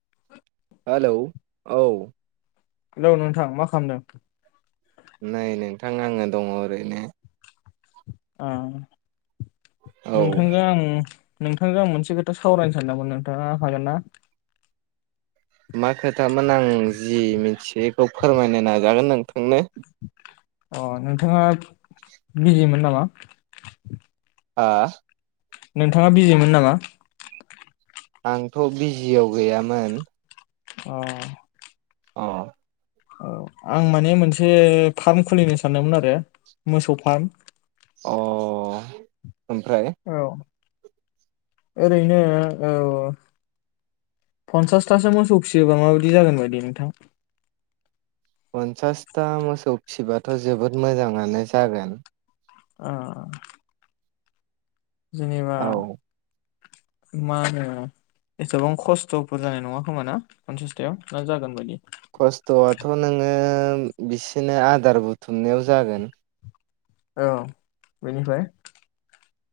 [inaudible] Hello औ hello नोंथां मा खालामदों? नै नोंथां आङो दङ ओरैनो आ औ नोंथांजों आं नोंथांजों आं मोनसे खोथा सावरायनो सानदोंमोन नोंथाङा हागोन ना? मा खोथामोन आं जि मिथियो बेखौ फोरमायनो नाजागोन नोंथांनो अ नोंथाङा बिजिमोन नामा? हा? नोंथाङा बिजिमोन नामा? आंथ' बिजियाव गैयामोन। अ' अ' औ आं माने मोनसे फार्म खुलिनो सानदोंमोन आरो मोसौ फार्म अ' ओमफ्राय? औ ओरैनो औ औ पन्सासथासो मोसौ फिसियोबा माबायदि जागोन बायदि नोंथां? पन्सासथा मोसौ फिसिबाथ' जोबोद मोजाङानो जागोन। अ' जेनेबा औ मा होनो एसेबां खस्थ'फोर जानाय नङा खोमा ना पनसासथायाव ना जागोन बायदि? बिसिनो आदार बुथुमनायाव जागोन। औ बेनिफ्राय?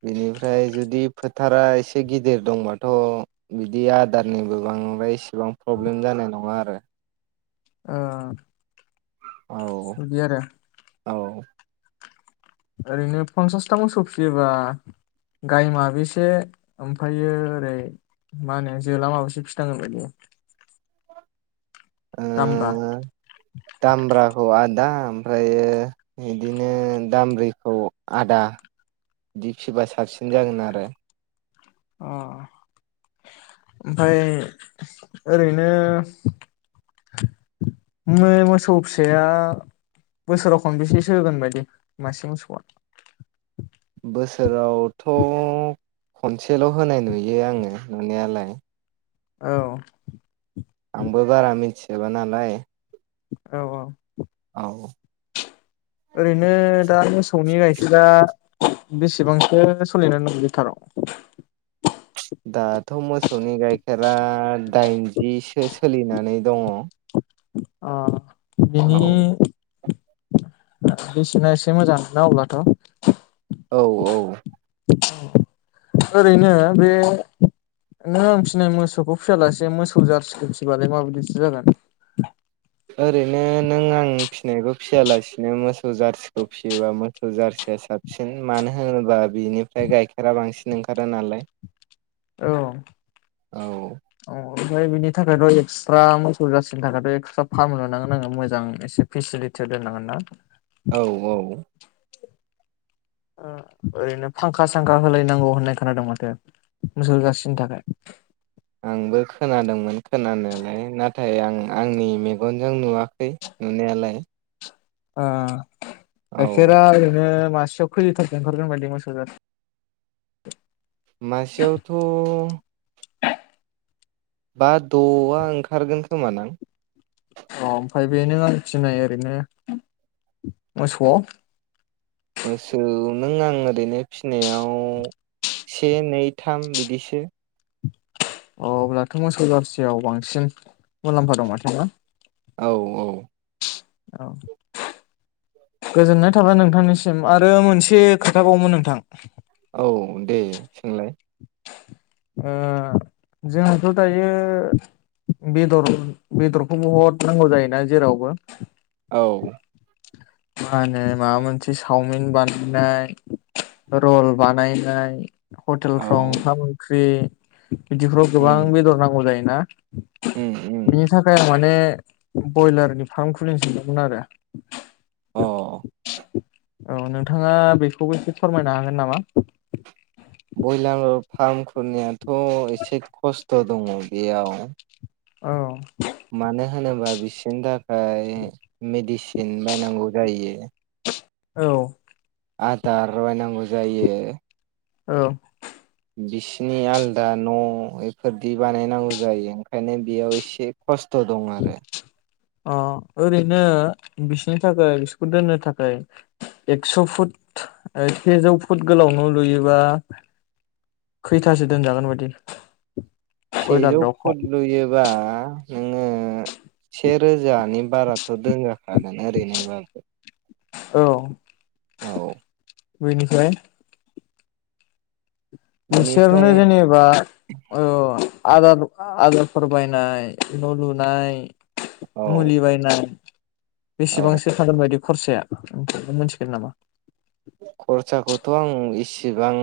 बिनिफ्राय जुदि फोथारा एसे गिदिर दंबाथ' बिदि आदारनिबो बांद्राय एसे सेबां प्रब्लेम जानाय नङा आरो। ओ [unintelligible] औ बिदि आरो औ ओरैनो फन्सासथा मोसौ फिसियोबा गाइ माबेसे ओमफायो ओरै मा होनो जोला माबसे फिसिनांगोन बदि ओ दामब्राखौ आ दा ओमफ्रायो बिदिनो दामब्रिखौ आदा बिदि फिसिबा साबसिन जागोन आरो अ ओमफ्राय ओरैनो म मोसौ फिसाया बोसोराव खनबेसेसो होगोन बायदि मासे मोसौआ बोसो आवथ' खनसेल' होनाय नुयो आङो नुनायालाय औ जोबा नालाय औ औ औ ओरैनो दा मोसौनि गाइखेरा बेसेबांसो सोलिनानै दङ लिटाराव दााथ' मज मोसौनि गाइखेरा दाइनजिसो सोलिनानै दङ अ बेैनि बेसेना एसे मोजांना अब्लाथ' औ औ ओरैनो बे नों आं फिनाय मोसौखौ फियालासे मोसौ जारसिखौ फिबालाय माबायदिसो जागोन ओरैनो नों आं फिसिनायखौ फिसियालासिनो मोजां मोसौ जारसिखौ फिसियोबा मोसौ जारसिया साबसिन मानो होनोबा बिनिफ्राय गाइखेरा बांसिन ओंखारो नालाय औ औ औ ओमफ्राय बिनि थाखायथ' एक्सट्रा मोसौ जासिनो थाखायथ' एक्सट्रा फार्म लुनांगोन आङो मोजां एसे फेसिलिटि दोननांगोन ना औ औ ओरैनो फांखा सांखा होलायनांगौ होननाय खोनादों माथो मोसौगासिनि थाखाय आंबो खोनादोंमोन खोनानायालाय नाथाय आं आंनि मेगनजों नुवाखै नुनायालाय अ गाइखेर औ ओरैनो मासेयाव खै लिथारसो ओंखारगोन बादि मोसौ जारसि मसेयावथ' बा द'आ ओंखारगोन खोमा आं औ ओमफ्राय बेनो आं फिनाय ओरैनो मोसौआव मोसौ नों आं ओरैनो फिसिनायाव से नै थाम बिदिसो अ अब्लाथ' मोसौ बारसियाव बांसिन मुलाम्फा दं माथो ना औ औ औ गोजोननाय थाबाय नोंथांनिसिम आरो मोनसे खोथााबावोन नोंथां। औ दे सोंलाय ओ जोंथ' दायो बेदर बेदरखौ बहुद नांगौ जायोना जेरावबो औ मा होनो माबा मोनसे चावमिन बानायनाय रल बानायनाय औ टेलफ्राव ओंखाम ओंख बे बिदिफ्राव गोबां उम बेदर नांगौ जायो। ना उम उम बिनि थाखाय माने बयलारनि फार्म खुलिनो सानदोंमोन आरो [inaudible] अ औ नोंथाङा बेखौबो एसे फोरमायनो हागोन नामा? ब्रयलार फारम खुलिनाया थ' एसे खस्थ खस्थ' दङ बेयाव औ मानो होनोबा बिसोरनि थाखाय मेडिसिन बायनांगौ जायो औ आदार बायनांगौ जायो। औ बिसिनि आलदा न' बेफोरदि बानायनांगौ जायो ओंखायनो बेयाव इसे खस्थ' दं आरो। अ ओरैनो बिसनि थाखाय बिसोरखौ दोननो थाखाय एक्स' फुट सेजौ फुट गोलाव न लुयोबा खैथासो दोनजागोन बायदि? बयलार सेजौ दाउखौ फुद लुयोबा नोङो से रोजानि बाराथ' दोनजाखागोन ओरैनोबाबो। औ औ बेयनिफ्राय नोंसोरनो बिनिफ्राय जेनेबा आदार आदारफोर बायनाय न' लुनाय औ मुलि बायनाय औ बेसेबांसो थांगोन बायदि? खरसाया मोनथिगोन नामा? खरसाखौथ' आं इसिबां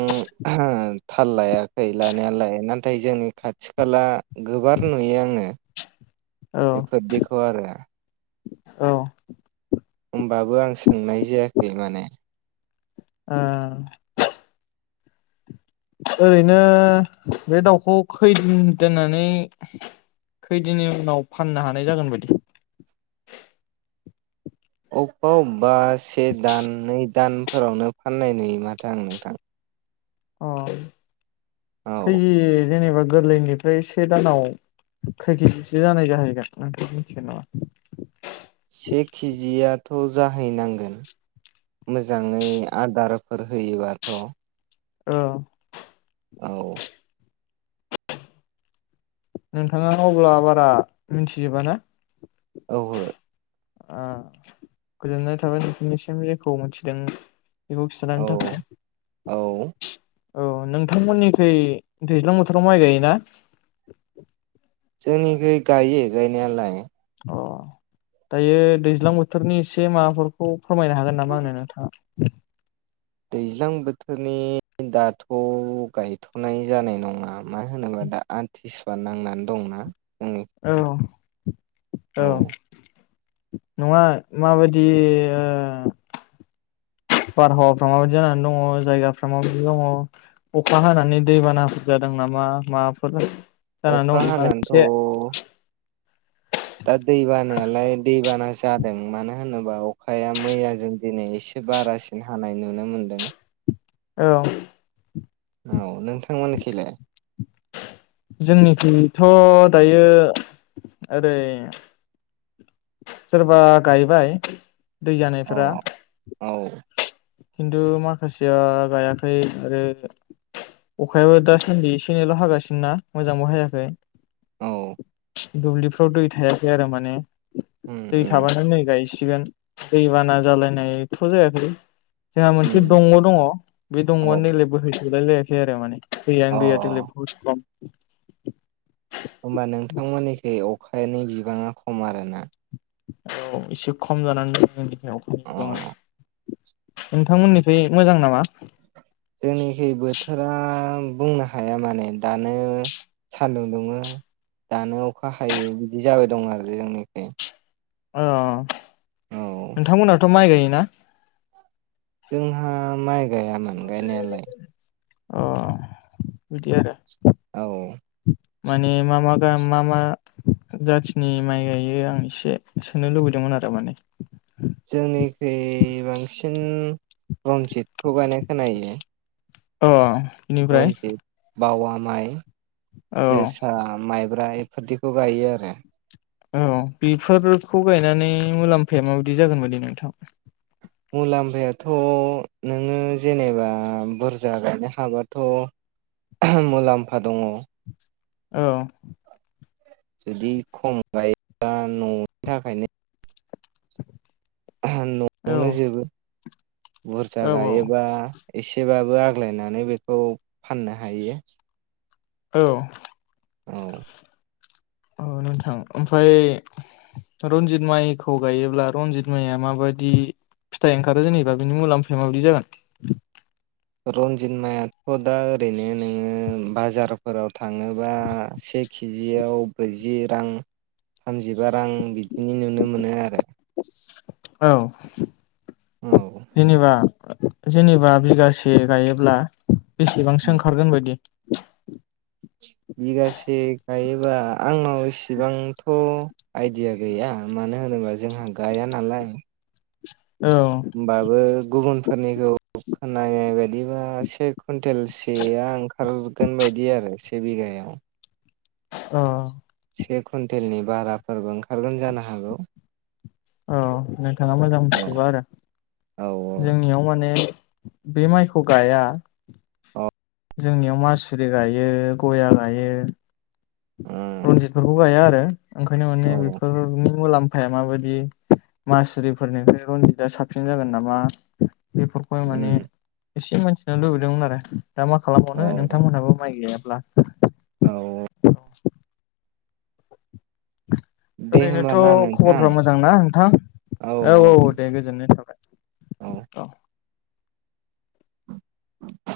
थाल लायाखै लानायालाय नाथाय जोंनि खाथि खाला गोबार नुयो आङो औ बेफोरदिखौ आरो औ होमबाबो आं सोंनाय जायाखै माने ओ ओरैनो बे दाउखौ खैदिन दोननानै खैदिननि उनाव फाननो हानाय जागोन बायदि [unintelligible] से दान नै दान फोरावनो फाननाय नुयो माथो आं नोंथां औ खै औ जेनेबा गोरलैनिफ्राय से दानाव खै खैदिनसो जानाय जाहैगोन नोंथाङा मिथिगोन नामा से खिजिया थ' जाहैनांगोन मोजाङै आदारफोर होयोबाथ' औ औ नोंथाङा अब्ला बारा मिथिजोबा ना औहो ओ गोजोननाय थाबाय नोंथांनिसिम जेखौ मोनथिदों बेखौ औ खिथानायनि थाखाय औ औ नोंथांमोननिखै दैज्लां बोथोराव माइ गायोना जोंनिखै गायो गायनायालाय अ दायो दैज्लां बोथोरनि एसे माबाफोरखौ फोरमायनो हागोन नामा आंनो नोंथाङा दैज्लां बोथोरनि दाथ' गायथ'नाय जानाय नङा मानो होनोबा दा आमटिसुवआ नांनानै दंना जोंनि औ औ नङा माबादि ओ बारहावाफ्रा माबायदि जानानै दङ जायगाफ्रा माबायदि दङ अखा हानानै दैबानाफोर जादों नामा माबाफोर जानानै अखा दं नामा हानाथ' एसे दा दै बानायालाय दै बाना जादों मानो होनोबा अखाया मैयाजों दिनै एसे बारासिन हानाय नुनो मोनदों औ औ नों [unintelligible] जोंनिखिथ' दायो ओरै सोरबा गायबाय दै अ जानायफोरा औ खिन्थु माखासेया गायाखै आरो अखायाबो दासासान्दि एसे एनैल हागासिनोना मोजांबो हायाखै औ दुब्लिफ्राव दै थायाखै आरो माने उम दै उम थाबानो नै गायस गोन दैबाना जालायनायथ जायाखै। जाहा मोनसे उम दंग दङ बे औ दंगयानो नैलै बोहैयो। [unintelligible] खै आरो माने अ दैयानो गैया देग्लाय बहुत खम। होमबा नोंथांमोनिखै अखानि बिबाङा खम आरोना? औ एसे खम जानानै दं जों अखानि बिबांया। अ नोंथांमोनिखै मोजां नामा? जोंनिखै बोथोरा बुंनो हाया माने दानो सानदुं दुङो दानो अखा हायो बिदि जाबाय दं आरो जोंनिखै। अ औ नोंथां मोनाथ माइ गायोना? जोंहा माइ गायामोन गायनायालाय। अ बिदि आरो। औ। माने मा मा मा मा जाथिनि माय गायो आं एसे सोंनो लुबैदोंमोन आरो माने। जोंनिखै बांसिन रनजितखौ गायनाय खोनायो। अ इनिफ्राय। बावया माय जोसा माय ब्रा इफोरदिखौ गायो आरो। औ बेफोरखौ गायनानै मुलाम्फाया मा बायदि जागोन बादि नोंथां? मुलाम्फायाथ नोङो जेनेबा बुरजा गायनो हाबाथ मुलाम्फा दङ। औ जुदि खम गायोब्ला ननि थाखायनो। औ नयावनो जोबो। बुरजा औ गायोबा एसेबाब बो आग्लायनानै बेखौ फाननो हायो। औ औ अ नोंथां ओमफ्राय रनजित माइखौ गायोब्ला रनजित माइया माबायदि फिथाइ ओंखारो जेनेबा बिनि मुलाम्फाया माबायदि जागोन? रनजित मायाथ दा ओरैनो नोङो बाजारफोराव थाङोबा से केजियाव ब्रैजि रां थामजिबा रां बिदिनि नुनो मोनो आरो। औ औ जेनेबा जेनेबा बिगासे गायोब्ला। बेसेबांसो ओंखारगोन बायदि। बिगासे गायोबा आंनाव इसेबांथ आइडिया गैया मानो होनोबा जोंहा गाया नालाय। औ होनबाबो गुबुनफोरनिखौ खोनानाय बायदिबासो कुन्टेलसेआ ओंखारगोन बायदि आरो बे बिगा आव अ से कुइन्टेलनि बाराफोरबो ओंखारगोन जानो हागौ औ नोंथाङा मोजां औ मिथिजोबा आरो औ जोंनियाव माने बे माइखौ गाया औ जोंनियाव मासुरि गायो गया गायो रनजितखौ गाया आरो ओंखायनो औ माने बेफोरनि मुलाम फाया माबायदि मासुरिफोरनिफ्राय रनजितआ साबसिन जागोन नामा बेफोरखौ माने से मानथिनो लुुबैदोंमोन आरो। दा मा खालामबावनो औ नोंथांमोनहाबो माइ गाया [unintelligible] औ दे ओरैनोथ' होमबा ना नोंथां खबरफोरा मोजांना नोंथां औ औ दे गोजोन्नाय थाबाय औ। [inaudible]